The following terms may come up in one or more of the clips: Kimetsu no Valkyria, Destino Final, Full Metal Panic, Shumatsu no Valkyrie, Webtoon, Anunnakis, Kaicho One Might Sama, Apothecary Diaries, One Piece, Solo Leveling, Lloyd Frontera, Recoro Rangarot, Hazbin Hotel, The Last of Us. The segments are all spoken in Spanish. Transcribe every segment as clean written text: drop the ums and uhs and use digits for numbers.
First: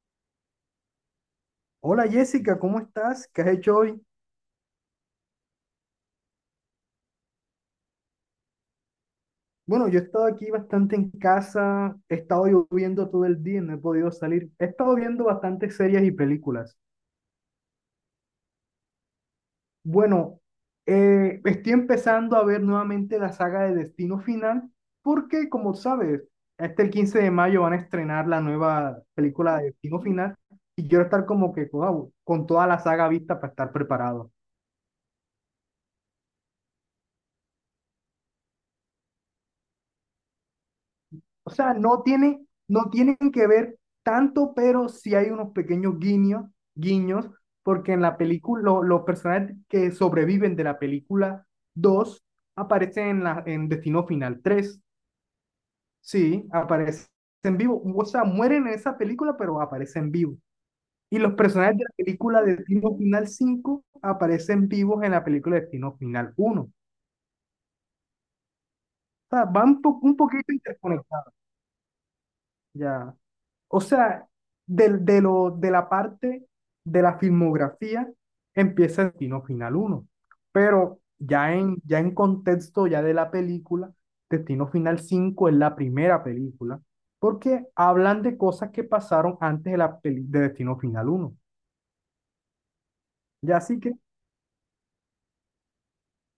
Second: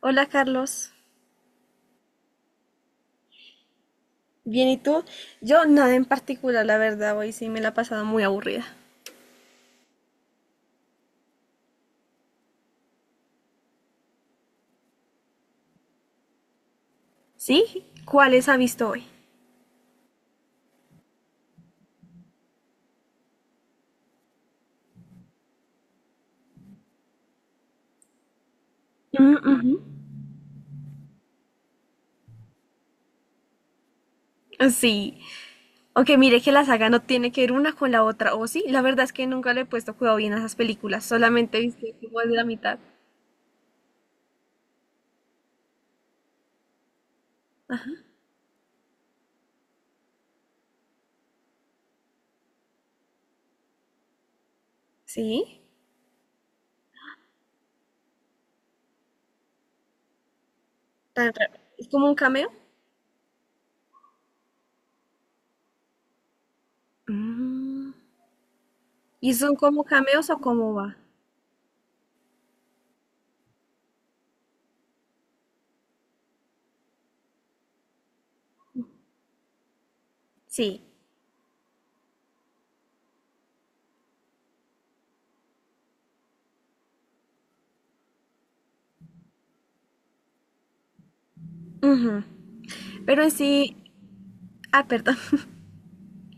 Hola Carlos, Hola Jessica, ¿cómo estás? ¿Qué has hecho hoy? bien y tú? Yo nada en particular, la verdad, hoy sí me la he pasado muy aburrida. Bueno, yo he estado aquí bastante en casa, he estado lloviendo todo el día, no he podido salir. He estado viendo bastantes series y películas. ¿Sí? ¿Cuáles ha visto hoy? Bueno, estoy empezando a ver nuevamente la saga de Destino Final, porque como sabes, hasta el 15 de mayo van a estrenar la nueva Mm, película de ujú. Destino Final y quiero estar como que wow, con toda la saga vista para estar preparado. Sí, aunque mire que la saga no tiene que ver una con la otra, o sí, la verdad es que nunca le he puesto cuidado bien a esas películas, O solamente sea, viste no como de la tiene, mitad. no tienen que ver tanto, pero sí hay unos pequeños guiños, porque en la película, los personajes que sobreviven de la película 2 aparecen en Destino Final tres. ¿Sí? Sí, aparecen vivo. O sea, mueren en esa película, pero aparecen vivos. Y Tan los raro. personajes de ¿Es la como un película cameo? Destino Final cinco aparecen vivos en la película Destino Final uno. O Mm. ¿Y sea, son van como un cameos o poquito cómo va? interconectados. Ya. O sea, de la parte de la filmografía empieza Destino Final uno, Sí. pero ya en contexto ya de la película, Destino Final cinco es la primera película, porque hablan de cosas que pasaron antes de Destino Final uno. Ujú. Pero en Ya sí, así que, ah, perdón.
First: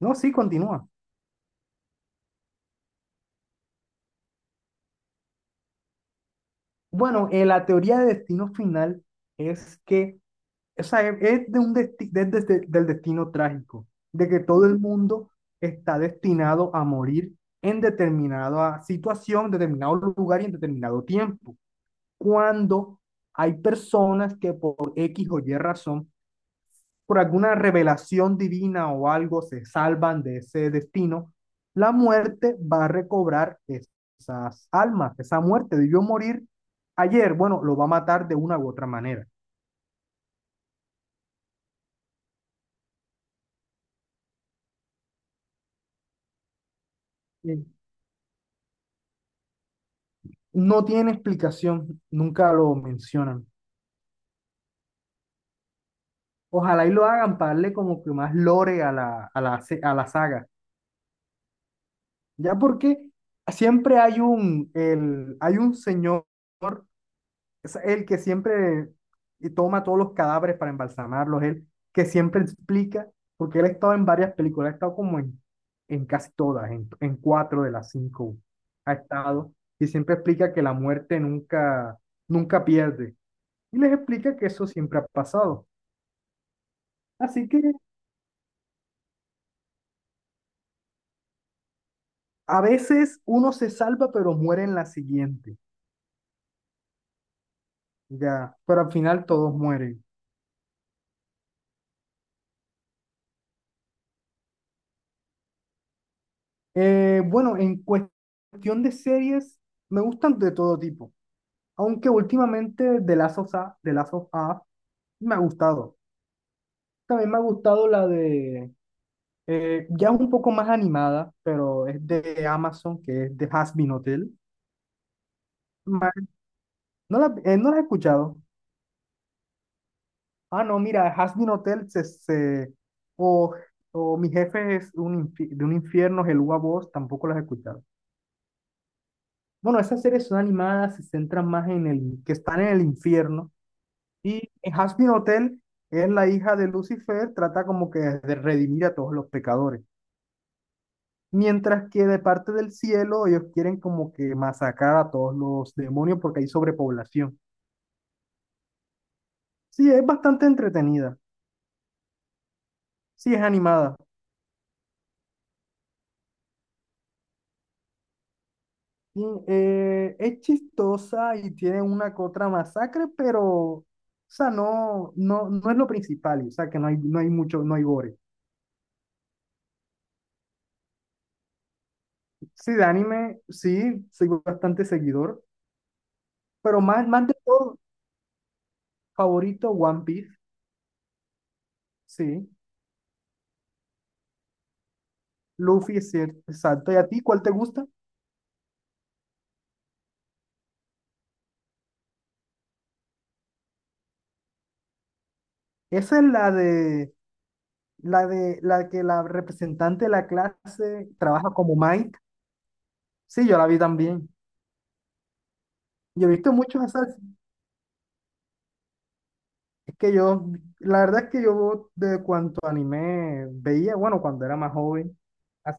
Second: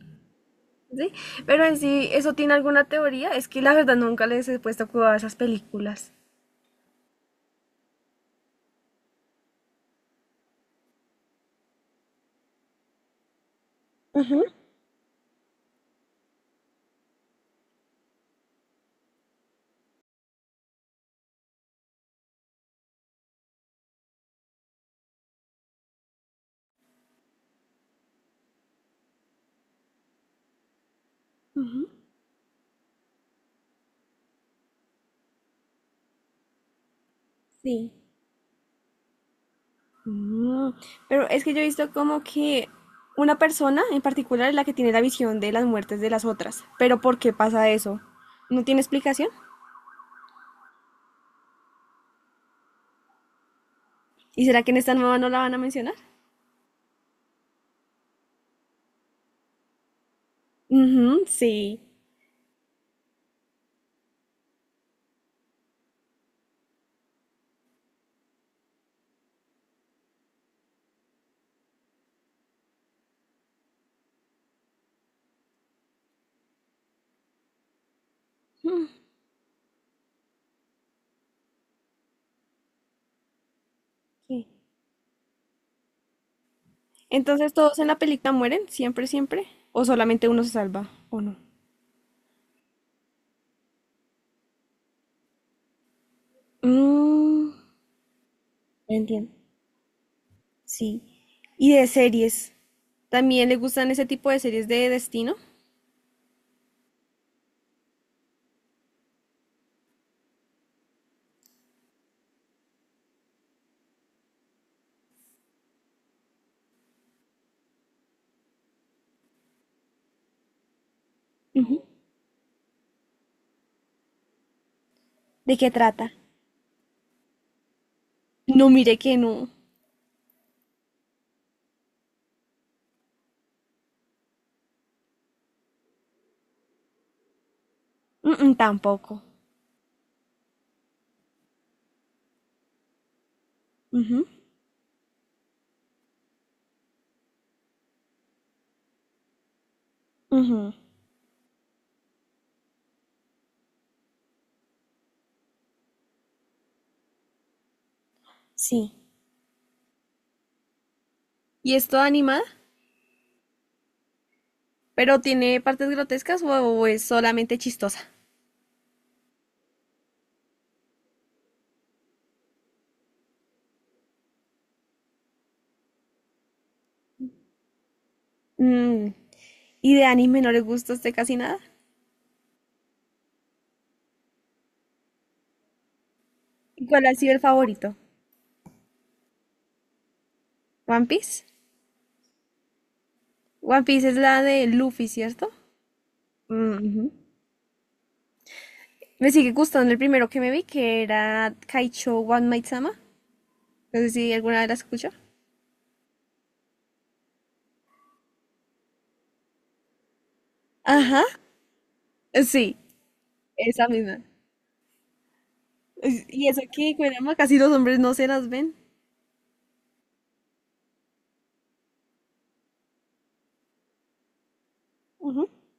no, sí, continúa. Sí, pero en sí, ¿eso tiene alguna teoría? Es que la verdad nunca les he puesto cuidado a esas películas. Bueno, la teoría de Destino Final es que, o sea, es de un del destino trágico, de que todo el mundo está destinado a morir en determinada situación, determinado lugar y en determinado tiempo. Cuando hay personas que por X o Y razón, por alguna revelación divina o algo, se salvan de ese destino, la muerte va a recobrar esas almas, esa muerte de yo morir ayer, bueno, lo va a Sí. matar de una u otra manera. Mm. Pero es que yo he visto como que una persona en particular es la que tiene la visión de las muertes de las otras. Pero ¿por qué pasa eso? ¿No tiene explicación? No tiene explicación, nunca lo mencionan. ¿Y será que en esta nueva no la van a mencionar? Ojalá y lo hagan para darle como que más lore a la saga. Ujú, sí. Ya porque siempre hay un señor, es el que siempre toma todos los cadáveres para embalsamarlos, él que siempre explica, porque él ha estado en varias películas, ha estado como en casi todas, en cuatro de las cinco Mm, ha estado, y siempre explica que la muerte nunca pierde. Y les explica sí. que eso siempre ha pasado. Así Entonces que todos en la película mueren, siempre, siempre. ¿O solamente uno se salva? ¿O no? a veces uno se salva, pero muere en la siguiente. Mm, Ya, pero al final entiendo. todos mueren. Sí. Y de series. ¿También le gustan ese tipo de series de destino? Bueno, en cuestión de series, me gustan de todo tipo. Aunque últimamente de Last of Us, The Last of Us me ha gustado. También me ha gustado la de, ya un poco más animada, Ujú. pero es de Amazon, que es de Hazbin Hotel. ¿De qué trata? Ma- No no la he escuchado. No, mire que no. Ah, no, mira, Has Been Hotel o, o Mi jefe es un de un infierno, el Voz, tampoco las he escuchado. Mm, mm, tampoco. Bueno, esas series son animadas, se centran más en el, que están en el infierno. Ujú. Y en Has Been Hotel es la hija de Lucifer, trata como que de redimir a todos los pecadores. Ujú, Mientras que de parte del cielo ellos quieren como que masacrar a todos los demonios porque hay sobrepoblación. sí. Sí, es bastante entretenida. ¿Y es toda animada? Sí, es animada. ¿Pero tiene partes grotescas o es solamente chistosa? Y, es chistosa y tiene una que otra masacre, pero, o sea, no es lo principal, o sea, que no hay mucho, no hay gore. Mm, ¿Y de anime no le gusta a usted casi nada? Sí, de anime, sí, soy bastante seguidor, pero ¿Y cuál más, ha más sido de el todo, favorito? favorito One Piece, ¿One Piece? sí, One Piece es la de Luffy, ¿cierto? Luffy es cierto, Mm, exacto. ¿Y ujú. a ti cuál te gusta? Me sigue gustando el primero que me vi, que era Kaicho One Might Sama. No sé si alguna vez la escuchó. Esa es la que la representante de la clase Ajá. trabaja como Mike, Sí, sí, yo la vi esa misma. también. Yo he Y visto eso muchos, que, caramba, casi los hombres no se las ven. es que yo, la verdad es que yo de cuanto anime veía, bueno, cuando era más joven, Ujú. as-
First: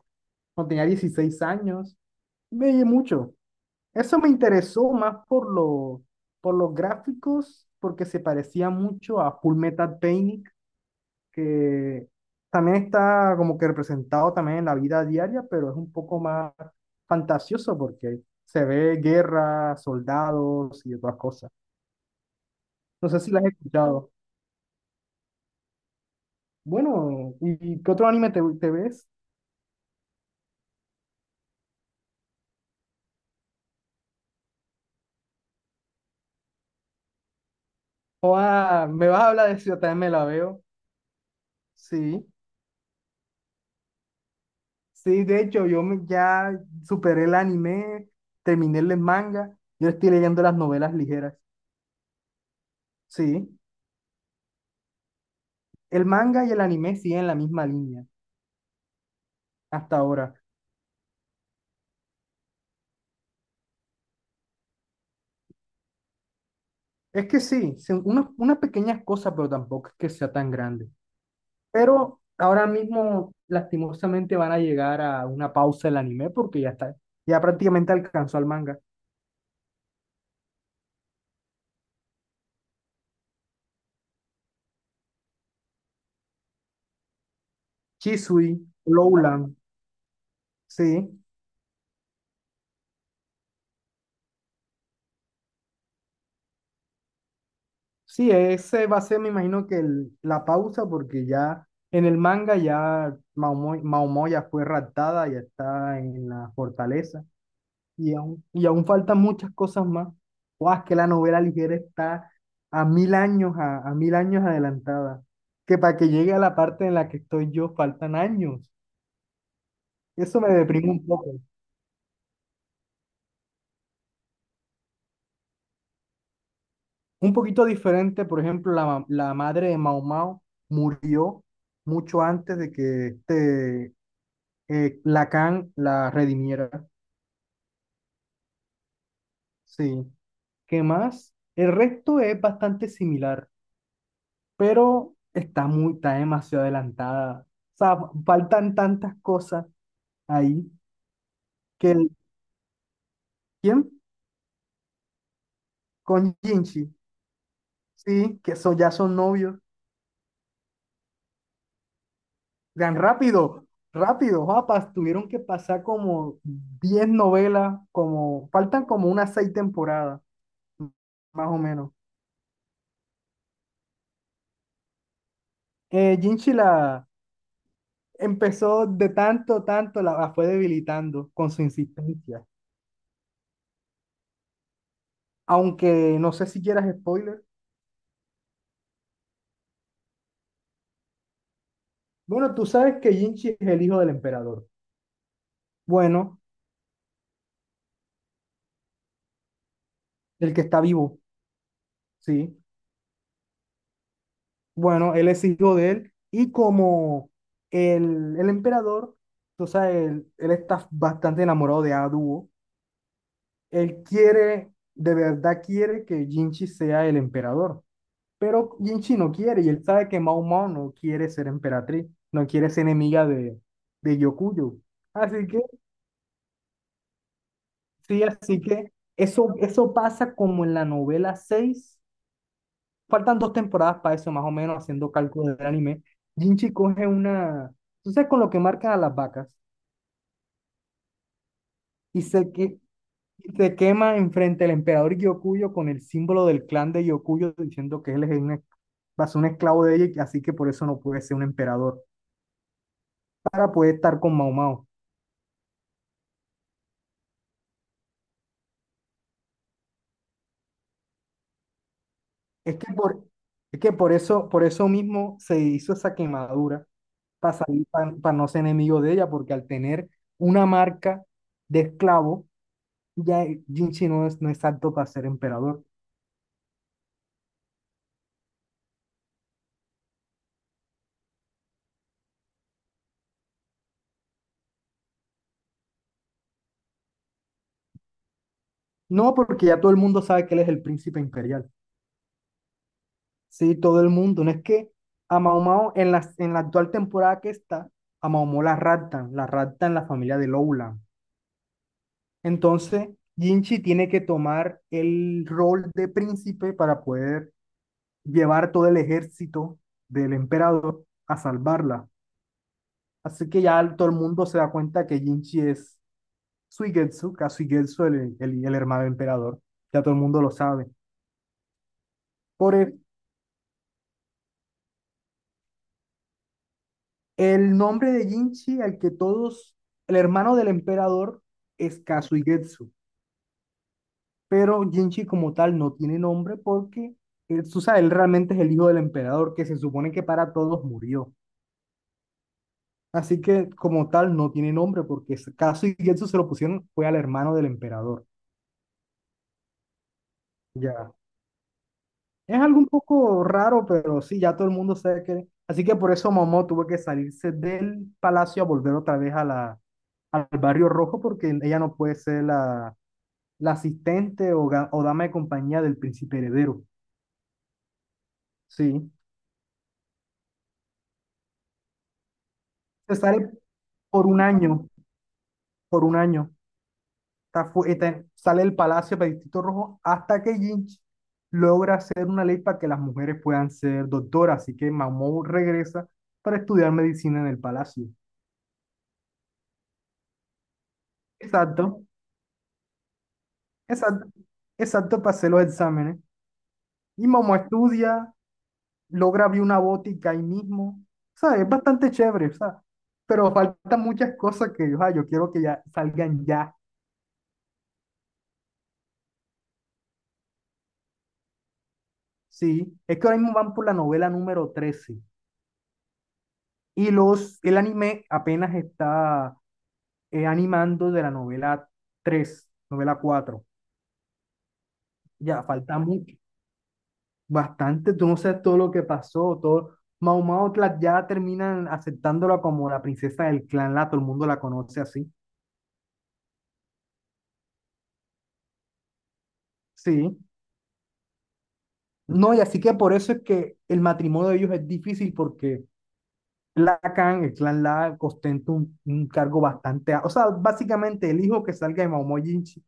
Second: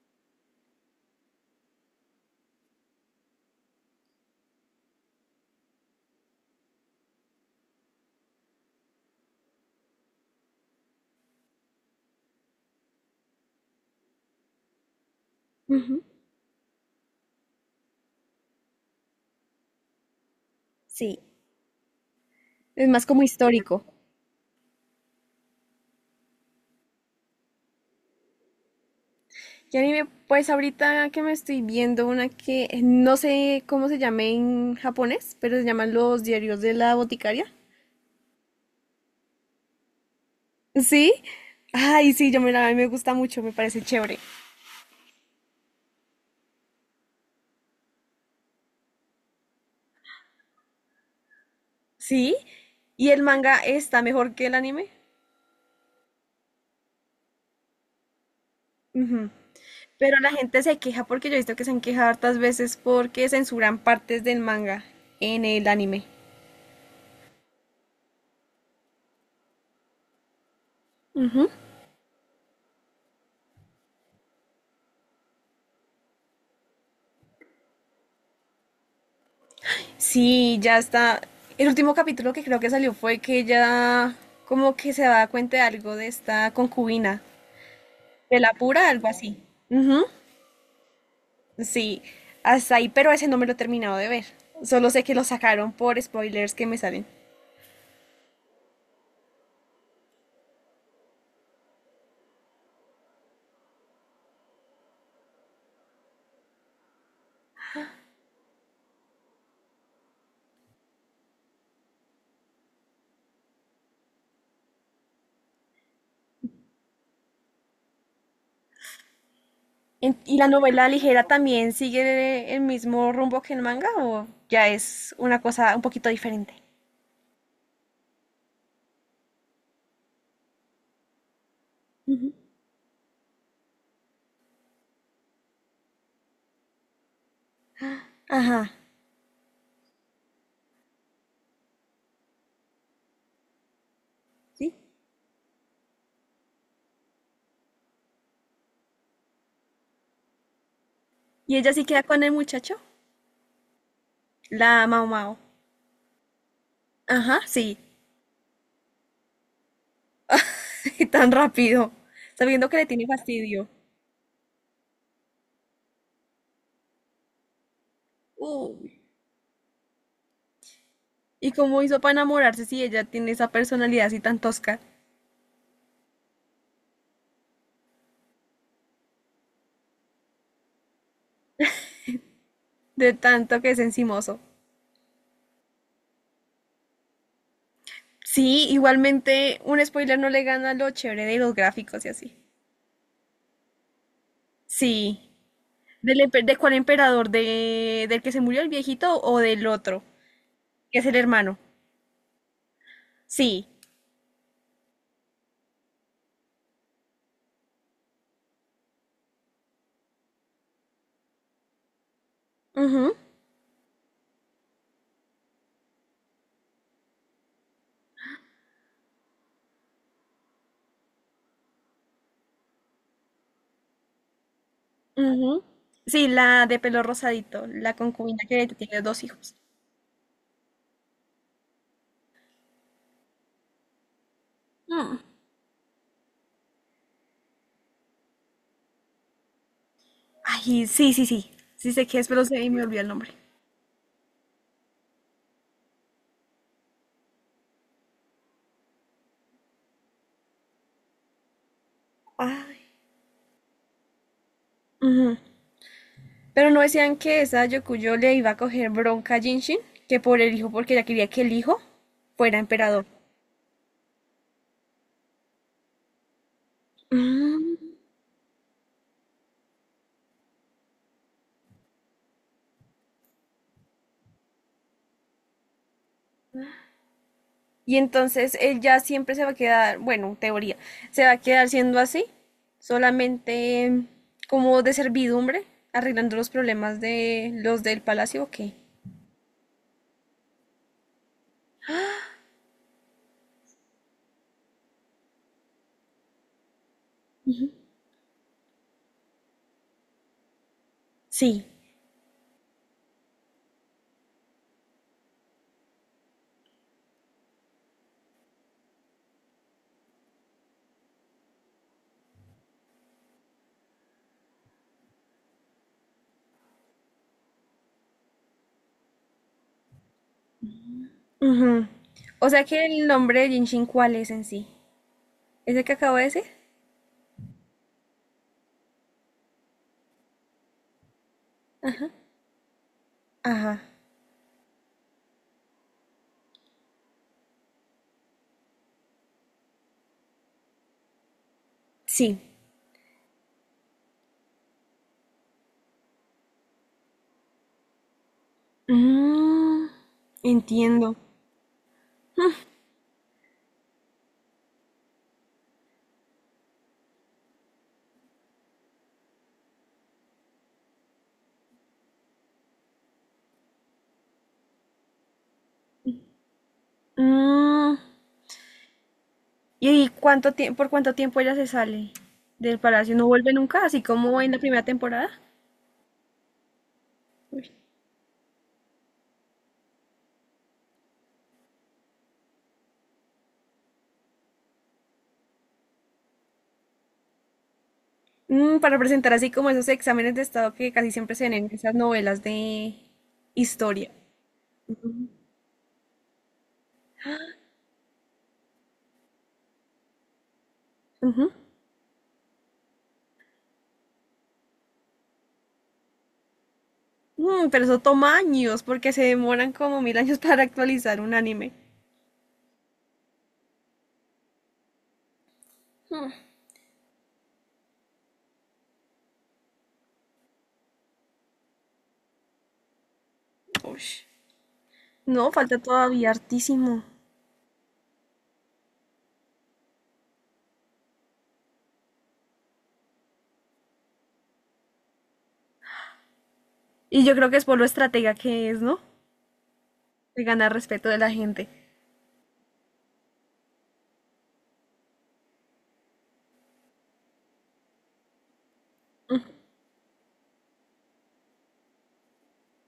cuando tenía 16 años, veía mucho. Eso me interesó más por los gráficos, porque se parecía mucho a Full Metal Panic, que también está como que representado también en la vida diaria, pero es un Ujú. poco más fantasioso porque se ve guerra, soldados y otras Sí. cosas. Es más No sé como si las has histórico. escuchado. Bueno, ¿y qué otro anime te ves? Y anime, pues ahorita que me estoy viendo una que no sé cómo se llame en japonés, pero se llaman los diarios de la boticaria. Joda, me vas a hablar de eso, yo también me la veo. Sí. Ay, Sí, sí, yo me la, a mí me gusta mucho, me parece chévere. sí, de hecho, ya superé el anime, terminé el manga, yo estoy leyendo las novelas ligeras. ¿Sí? ¿Y el manga Sí, está mejor que el anime? el manga y el anime siguen la misma línea Ujú. hasta Pero la ahora. gente se queja porque yo he visto que se han quejado hartas veces porque censuran partes del manga en el anime. Es que sí, son unas pequeñas cosas, pero tampoco es que sea tan grande. Ujú. Pero ahora mismo, lastimosamente, van a llegar a una pausa el anime porque ya está, ya prácticamente alcanzó al manga. Sí, ya está. El último capítulo que creo que salió fue que ella como que se da cuenta de algo de esta concubina, de la Chisui, pura, algo así. Lowland. Ujú, Sí, sí, hasta ahí, pero ese no me lo he terminado de ver. Solo sé que lo sacaron por spoilers que me salen. sí, ese va a ser, me imagino que la pausa, porque ya en el manga ya Maomo ya fue raptada, ya está en la fortaleza, y aún faltan muchas cosas más. Guau, es que la novela ligera está a mil años, a mil años adelantada, que para que llegue a la parte en la que estoy yo faltan años. ¿Y Eso la me novela deprime un ligera poco. también sigue el mismo rumbo que el manga o ya es una cosa un poquito diferente? Un poquito diferente, por ejemplo, la madre de Mao Mao murió mucho antes de que Lacan la redimiera, Ajá, sí. ¿Qué más? El resto es bastante similar, sí. pero está está demasiado adelantada. O sea, faltan tantas cosas ahí Y ella sí que queda con el muchacho, ¿quién? la Mao Mao. Con Jinchi, Ajá, sí. sí, ya son novios. Tan rápido, sabiendo que le Vean, tiene rápido, fastidio. rápido, papas, tuvieron que pasar como 10 novelas, como, faltan Uy. como unas 6 temporadas, más ¿Y o cómo menos. hizo para enamorarse si ella tiene esa personalidad así tan tosca, Jinchi la empezó de tanto, tanto, la fue debilitando con su insistencia. de tanto que es encimoso? Aunque no sé si quieras spoiler. Sí, igualmente un spoiler no le gana lo chévere de los gráficos y así. Bueno, tú sabes que Jinchi es el hijo del emperador. Sí. Bueno, De cuál emperador? ¿De, del que se murió el viejito o del otro? el que está Que es el vivo, hermano. sí. Sí. Bueno, él es hijo de él. Y como el emperador, tú sabes, él está bastante enamorado de Aduo. Ujú. Él quiere, de verdad quiere que Jinchi sea el emperador. Pero Jinchi no quiere y él sabe que Mao Mao no quiere ser emperatriz, no quiere ser enemiga de Yokuyo. Así que, Ujú. Sí, la de pelo rosadito, la sí, concubina que así ahorita que tiene dos eso, hijos. eso pasa como en la novela 6. Faltan 2 temporadas para eso, más o menos, haciendo Mm. cálculos del anime. Jinchi coge una, tú sabes, con lo que marcan a las vacas Ay, sí, sí, sí. Sí sé que y es, pero se, se que, me olvidó el nombre. y se quema enfrente del emperador Yokuyo con el símbolo del clan de Yokuyo diciendo que él va a ser un esclavo de ella y así que por eso no puede ser un emperador, Ay. para poder estar con Mao Mao. Ujú. Pero no decían que esa Yokuyo le iba a coger bronca a Jinshin, que por el hijo, porque ella quería que el hijo fuera Es que emperador. por, es que por eso mismo se hizo esa quemadura para Mm. salir, no ser enemigo de ella, porque al tener una marca de esclavo, ya Jinchi no es apto para ser emperador. Y entonces él ya siempre se va a quedar, bueno, teoría, se va a quedar siendo así, solamente como de servidumbre, arreglando los problemas de los del palacio, ¿o qué? No, porque ya todo el mundo sabe que él es el príncipe imperial. Sí, todo el mundo. No es que a Mao Mao, en la actual temporada que está, a Mao Mao la raptan la familia de Lowland. Sí. Entonces, Jinchi tiene que tomar el rol de príncipe para poder llevar todo el ejército del emperador a salvarla. Así que ya todo el mundo se da cuenta que Jinchi es Kasuigetsu, el hermano del emperador. Ya todo el mundo lo sabe. Ujú. O sea Por que el nombre de Genshin, ¿cuál es en sí? ¿Es el que acabo de decir? el nombre de Jinchi, al que todos, el hermano del emperador, es Kasuigetsu, Ajá. pero Jinchi como tal no tiene nombre porque él, tú sabes, él realmente es el hijo del emperador que se supone que para todos murió. Sí. Así que como tal no tiene nombre porque ese caso y eso se lo pusieron fue al hermano del emperador. Mm, Ya. entiendo. Es algo un poco raro, pero sí, ya todo el mundo sabe que... Así que por eso Momo tuvo que salirse del palacio a volver otra vez a al barrio rojo porque ella no puede ser la asistente o dama de compañía del príncipe heredero. Mm, Sí. ¿Y cuánto tiempo, por cuánto tiempo ella se sale del palacio? Se ¿No sale vuelve nunca? Así por como un en la primera año, temporada. por un año. Está sale del palacio para Distrito Rojo hasta que Lynch logra hacer una ley para que las mujeres puedan ser doctoras. Así que Mamou regresa para estudiar medicina en el palacio. Para presentar así como esos exámenes de estado que casi siempre se ven en esas Exacto, novelas de historia. exacto, exacto, Ujú. para hacer los exámenes. Y Momo estudia, logra abrir una botica ahí mismo. O Ujú. sea, es bastante chévere, o sea, pero faltan muchas cosas que, o sea, yo quiero que ya salgan ya. Pero eso toma años porque se demoran como mil años para actualizar un anime. Sí, es que ahora mismo van por la novela número 13 y el anime apenas está animando de la novela 3, novela 4 Ush. No, Ya, falta falta todavía mucho, hartísimo. bastante, tú no sabes todo lo que pasó, todo. Mau Mau ya terminan aceptándola como la princesa del clan La, todo el mundo la conoce así. Y yo creo que es por lo estratega que es, ¿no? Sí. De ganar respeto de la gente. No, y así que por eso es que el matrimonio de ellos es difícil porque La Khan, el clan La, ostenta un cargo bastante. A- O sea, básicamente el hijo que salga de Mau Mau Jinchi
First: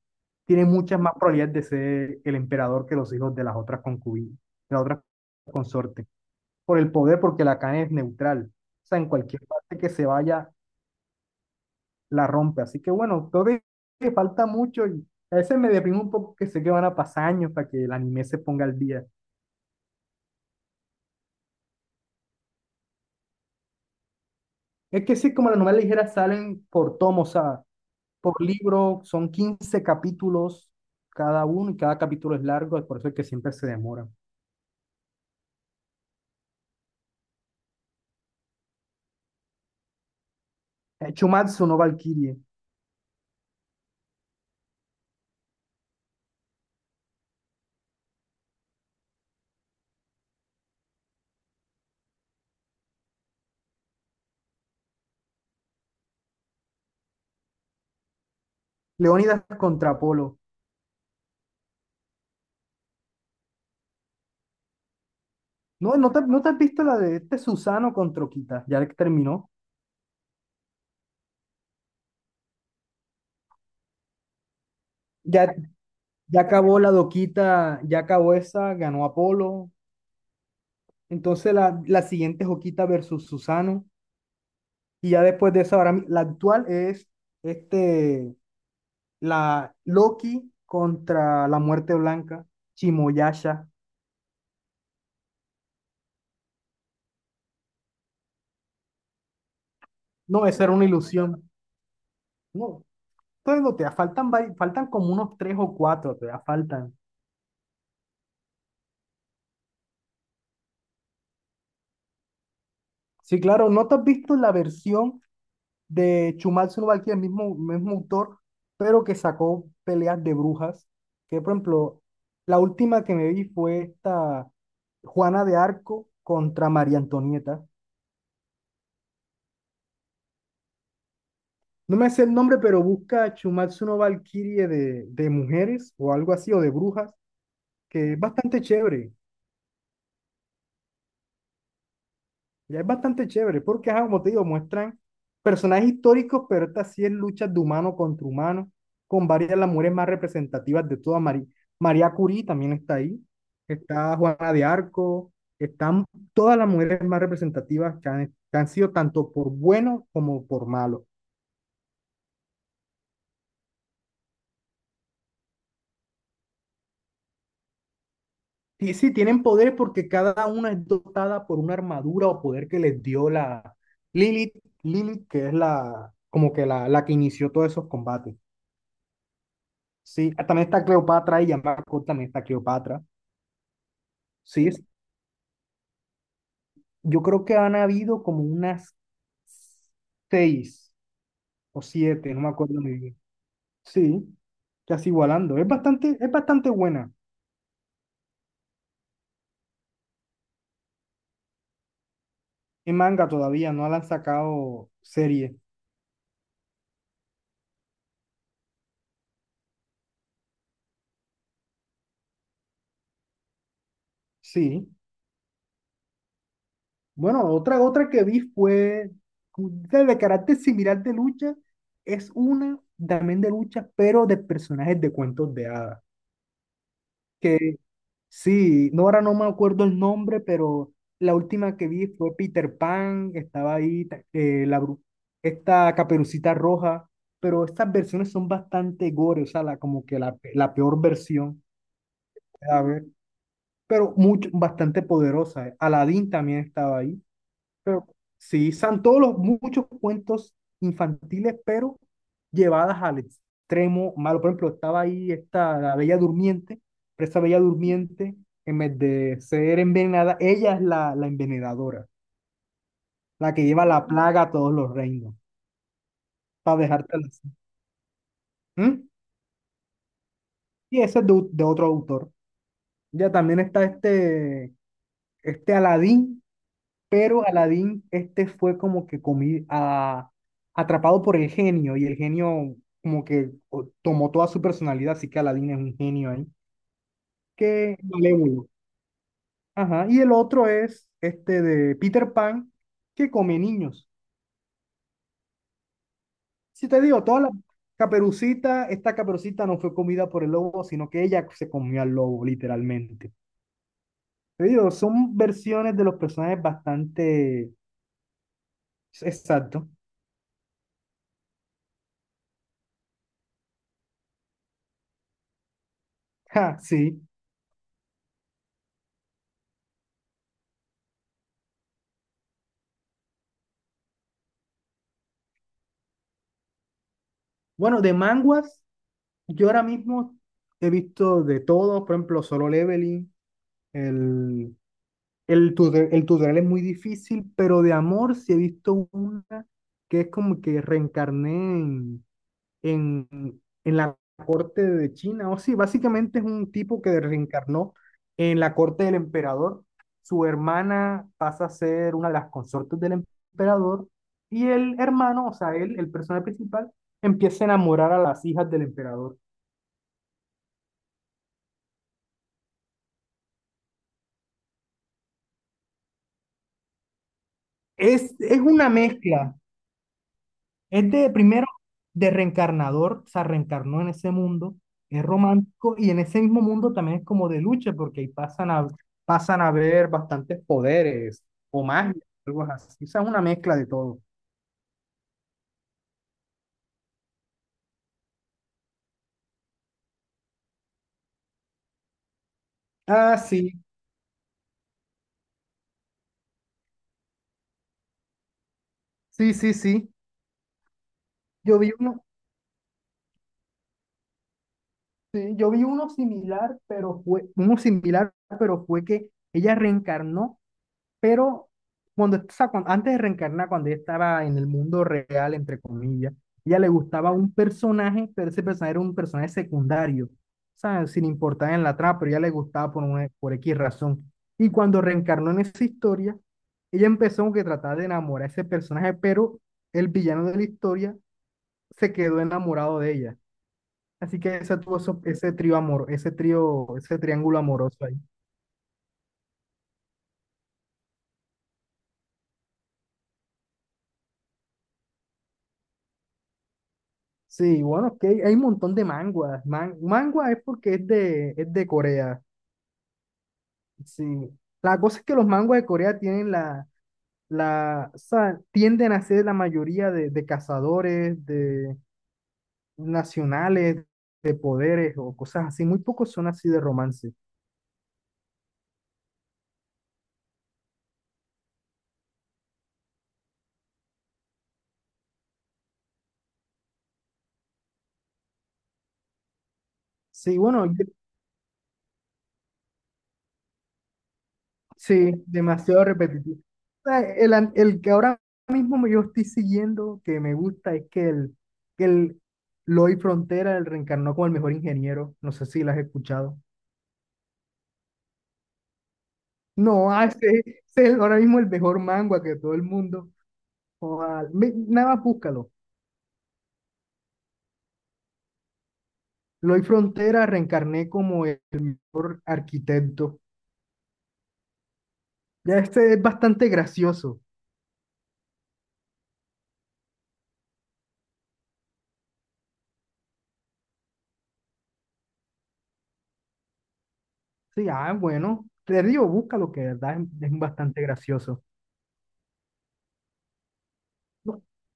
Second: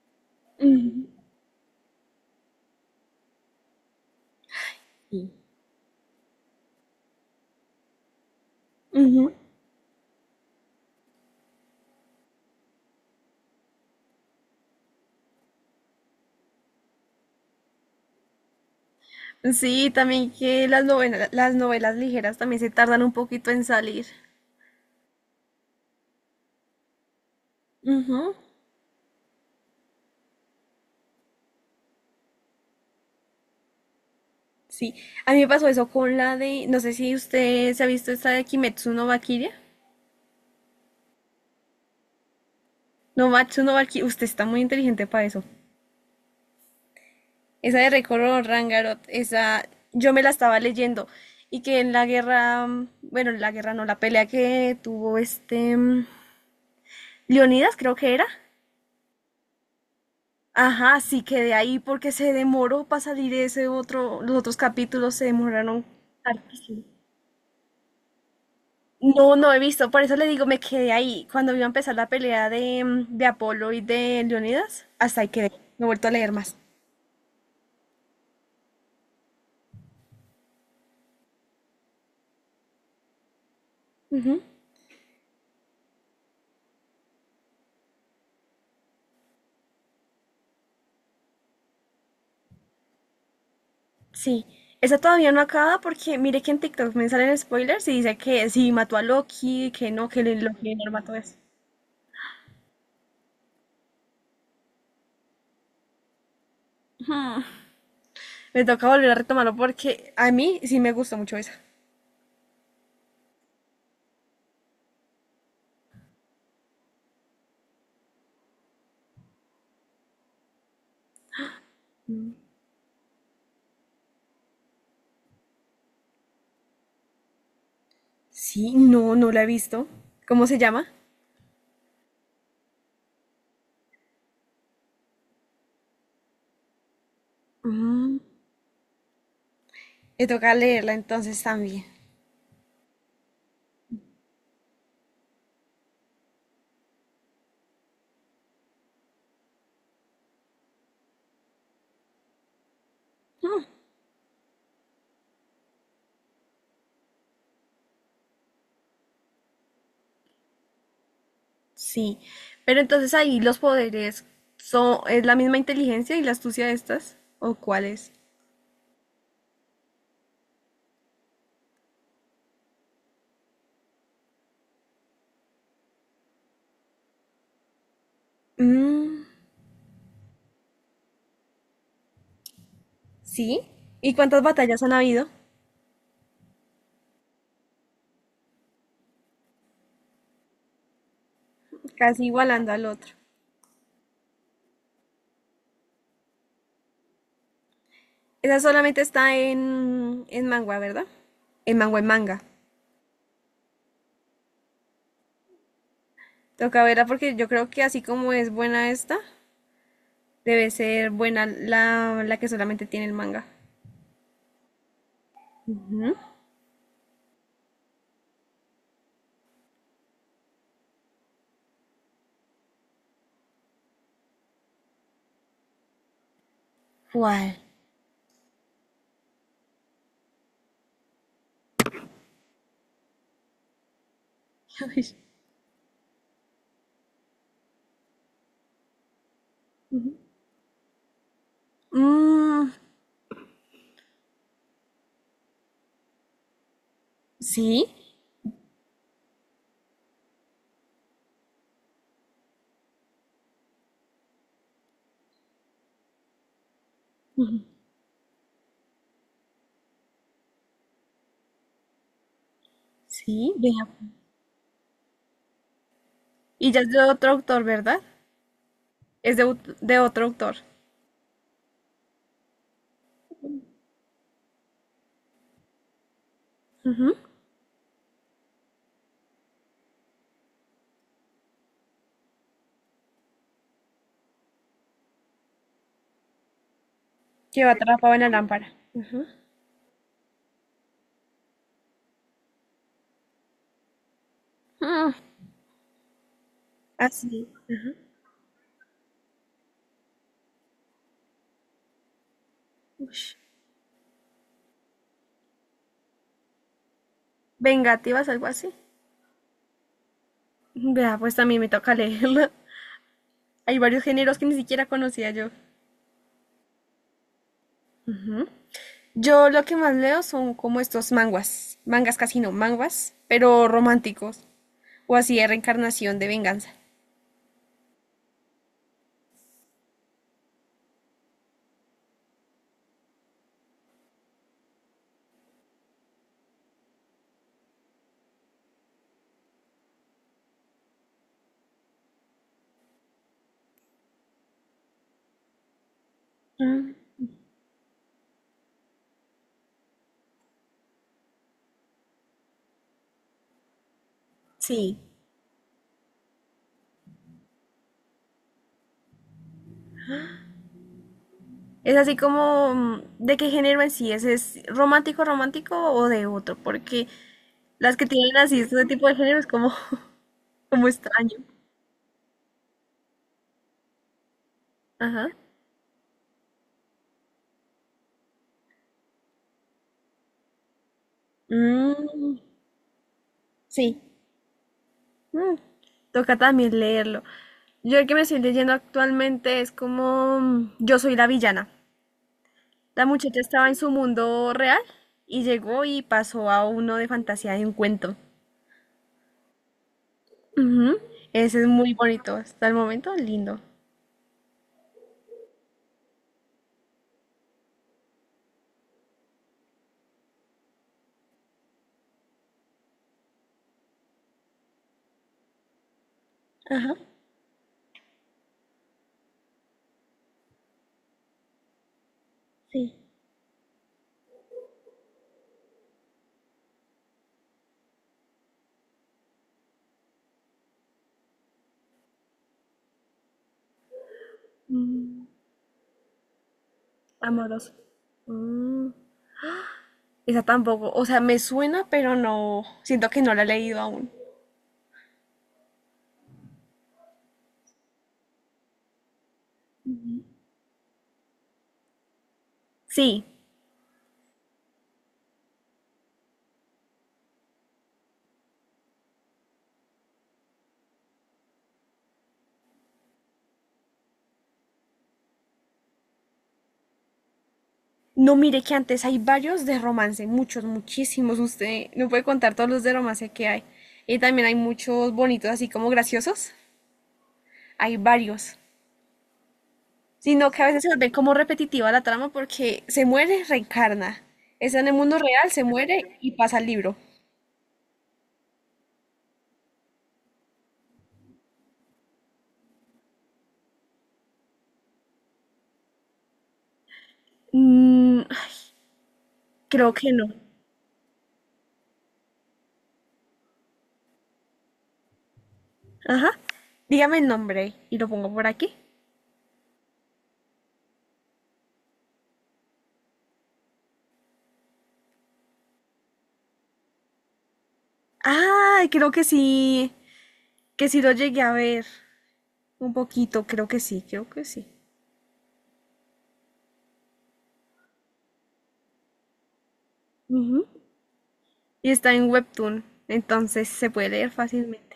tiene muchas más probabilidades de ser el emperador que los hijos de las otras concubinas, de las otras consortes. Por el poder, porque la Khan es neutral. O sea, en Ujú. cualquier parte que se vaya, la rompe. Así que bueno, creo que falta mucho y a veces me deprimo un poco que sé que van a pasar años para que el anime se ponga al día. Sí, también que las novelas ligeras también se tardan un poquito en salir. Es que sí, como las novelas ligeras salen por tomo, o sea, Ujú, por libro, son 15 capítulos cada uno y cada capítulo es largo, es por eso es que siempre se demora. sí, a mí me pasó eso con la de, no sé si usted se ha visto esta de Kimetsu no Valkyria. Chumatsu no Valkyrie, No, Matsu no Valkyria, usted está muy inteligente para eso. Esa de Recoro Rangarot, esa yo me la estaba leyendo y que en la guerra, bueno, en la guerra no, la pelea que tuvo este Leonidas creo que era. Leónidas contra Apolo. Ajá, sí quedé ahí porque se demoró para salir ese otro, los otros capítulos se demoraron No te has visto hartísimo. la de este Susano contra Okita, ya que No, terminó. no he visto, por eso le digo, me quedé ahí. Cuando iba a empezar la pelea de, de Apolo y de Leonidas, hasta ahí quedé. Ya No he vuelto a leer ya más. acabó la doquita, ya acabó esa, ganó Apolo. Entonces la siguiente es Oquita versus Susano. Ujú, Y ya después de esa, ahora mi- la actual es este, la Loki contra la Muerte Blanca, Chimoyasha. sí, esa todavía no acaba porque mire que en TikTok me salen spoilers y dice que sí mató a Loki, que no, No, esa era Loki no una lo mató eso. ilusión. No, entonces no, te faltan, vari- faltan como unos tres o cuatro, te faltan. Me toca volver a retomarlo porque a mí sí me gustó mucho esa. Sí, claro, ¿no te has visto la versión de Shumatsu no? El mismo autor, pero que sacó peleas de brujas, que por ejemplo, la última que me vi fue esta Juana de Arco contra María Antonieta. Sí, no, no la he visto. ¿Cómo se llama? No me sé el nombre, pero busca Shumatsu no Valkyrie de mujeres o algo así, o de brujas, que Mm, es bastante chévere. me toca leerla entonces también. Ya es bastante chévere, porque, ajá, como te digo, muestran personajes históricos, pero esta sí es lucha de humano contra humano, con varias de las mujeres más representativas de toda María. María Curie también está ahí, está Juana de Arco, están todas las mujeres más representativas que han sido tanto por bueno como por malo. Sí, pero entonces ahí los poderes son, es la misma inteligencia y la astucia de estas, ¿o cuáles? Y sí, tienen poderes porque cada una es dotada por una armadura o poder que les dio la Lilith, Lilith, que es como que la que inició todos esos combates. Es? Mm, Sí, ah, también está Cleopatra y Jean Marco también está Cleopatra. sí. ¿Y cuántas Sí, es- batallas han habido? yo creo que han habido como unas 6 o Casi 7, no me igualando acuerdo al muy otro. bien. Sí, casi igualando. Es bastante buena. Esa solamente está en manga, ¿verdad? En manga, en manga. En manga todavía, no la han sacado serie. Toca verla porque yo creo que así como es buena esta, debe ser buena la, la que solamente tiene el manga. Sí. Ujú. Bueno, otra que vi fue de carácter similar de lucha. Es una también de lucha, pero de personajes de cuentos de hadas. ¿Cuál? Sí, no, ahora no me acuerdo el nombre, pero la última que vi fue Peter Pan, estaba ahí ta- la, bru- esta Caperucita Roja, pero estas versiones son bastante gore, o sea, la, como que la, pe- la peor versión, Mm, a ver, pero mucho, bastante poderosa. Aladdin también estaba ahí. sí, Pero sí, son todos los muchos cuentos infantiles, pero llevadas al extremo malo. Por ejemplo, estaba ahí esta, la Bella Durmiente, pero esa Bella Durmiente, en vez de ser envenenada, ella es la envenenadora, la sí, que lleva vea. la plaga a todos los reinos, Y para ya es de dejártela otro así. autor, ¿verdad? ¿Mm? Es de, de otro autor. Y ese es de otro autor. Ya también está este, este Aladín. Ujú. Pero Aladdin, este fue como que comi- a- atrapado por el genio y el genio como que o- tomó toda su personalidad, así que Aladdin es un genio ahí. Que va Que atrapado en la malévolo. lámpara. Ajá. Y el otro es este de Peter Pan, que come niños. Mm, Si te digo, toda así. la caperucita, esta caperucita no fue comida por el lobo, sino que ella se comió al lobo, literalmente. Ush. Te digo, son versiones de los personajes bastante Vengativas, algo así. exacto. Vea, pues también me toca leerlo. Hay varios géneros que ni siquiera conocía yo. Ja, sí. Yo lo que más leo son como estos manguas. Mangas casi no, manguas, pero románticos. O así de reencarnación de venganza. Bueno, de manguas. Yo ahora mismo he visto de todo, por ejemplo, Solo Leveling, el, tutor- el tutorial es muy difícil, pero de amor sí he visto una que es como que reencarné en, en la corte de China, o sí, básicamente es un Mm, tipo que reencarnó en la corte del emperador, su hermana pasa a ser una de las consortes del emperador y el sí. hermano, o sea, él, el personaje principal, empieza a enamorar a las hijas del emperador. Es así como, ¿de qué género en sí es? ¿Es romántico, romántico o de otro? Porque las que tienen Es así este una tipo de género es mezcla. como, como Es de extraño. primero de reencarnador, se reencarnó en ese mundo, es Ajá. romántico y en ese mismo mundo también es como de lucha porque ahí pasan a, pasan a ver bastantes poderes o magia, Mm, algo así. O sea, es una mezcla de sí. todo. Mm, Toca también leerlo. Yo el que me estoy leyendo actualmente es como Yo soy la villana. La Ah, muchacha estaba en sí, su mundo real y llegó y pasó a uno de fantasía de un cuento. sí, sí, sí. Ujú. Ese es Yo vi muy uno, bonito. Hasta el momento, lindo. sí, yo vi uno similar, pero fue uno similar, pero fue que ella reencarnó. Pero cuando, o sea, cuan- antes de reencarnar, cuando ella estaba en el mundo real, entre comillas, ella le Ajá, gustaba un personaje, pero ese personaje era un personaje secundario, sabes sin importar en la trama, pero ella le gustaba por, sí. una- por X razón. Y cuando reencarnó en esa historia, ella empezó como que a tratar de enamorar a ese personaje, pero el villano de la historia se quedó enamorado de ella. Así que ese tuvo eso- ese trío amor, ese trío, ese triángulo Amoroso. amoroso ahí. Mm, Esa tampoco, o sea, me suena, pero no, siento que no la he leído aún. Sí, bueno, es que hay un montón de manguas. Man- mangua es porque es es de Corea. Sí, Sí. La cosa es que los manguas de Corea tienen o sea, tienden a ser la mayoría de cazadores, de nacionales, de poderes o cosas así. Muy pocos son así de romance. no mire que antes hay varios de romance, muchos, muchísimos. Usted no puede contar todos los de romance que hay. Y también hay muchos bonitos, así como graciosos. Hay varios. Sino Sí, que a veces bueno, se vuelve como repetitiva la trama porque se muere, reencarna. Está en el mundo sí, real, se demasiado muere y pasa repetitivo. al libro. O sea, el, an- el que ahora mismo yo estoy siguiendo, que me gusta, es que el Lloyd Frontera el reencarnó como el mejor ingeniero. No sé si lo has escuchado. Mm, creo que No, ah, no. Ese es el- ahora mismo el mejor manga que todo el mundo. O ah, ve- nada más búscalo. Ajá. Dígame el nombre y lo pongo por aquí. Lloyd Frontera reencarné como el mejor arquitecto. Ya este es bastante gracioso. Ay, creo que sí lo llegué a ver un poquito, creo que sí, creo que sí. Sí, ah, bueno, te digo, búscalo, que de verdad es Ujú. bastante gracioso. Y está en Webtoon, entonces se puede leer fácilmente.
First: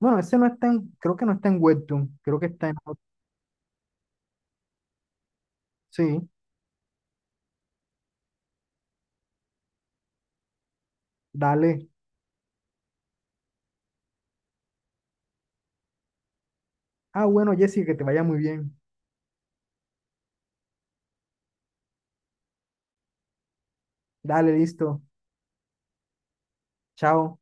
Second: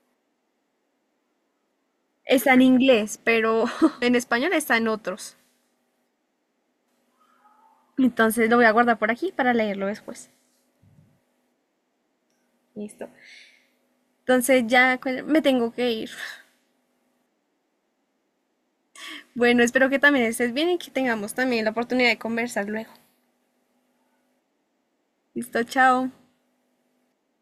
Bueno, ese no está en, creo que no está en Webtoon, creo que Está en está en... inglés, pero en español está en otros. Sí, Entonces lo voy a guardar por aquí para leerlo después. dale. Listo. Entonces ya me tengo que ir. Ah, bueno, Jessica, que te vaya muy bien. Bueno, espero que también estés bien y que tengamos también la oportunidad de conversar luego. Dale, listo. Listo, chao. Chao.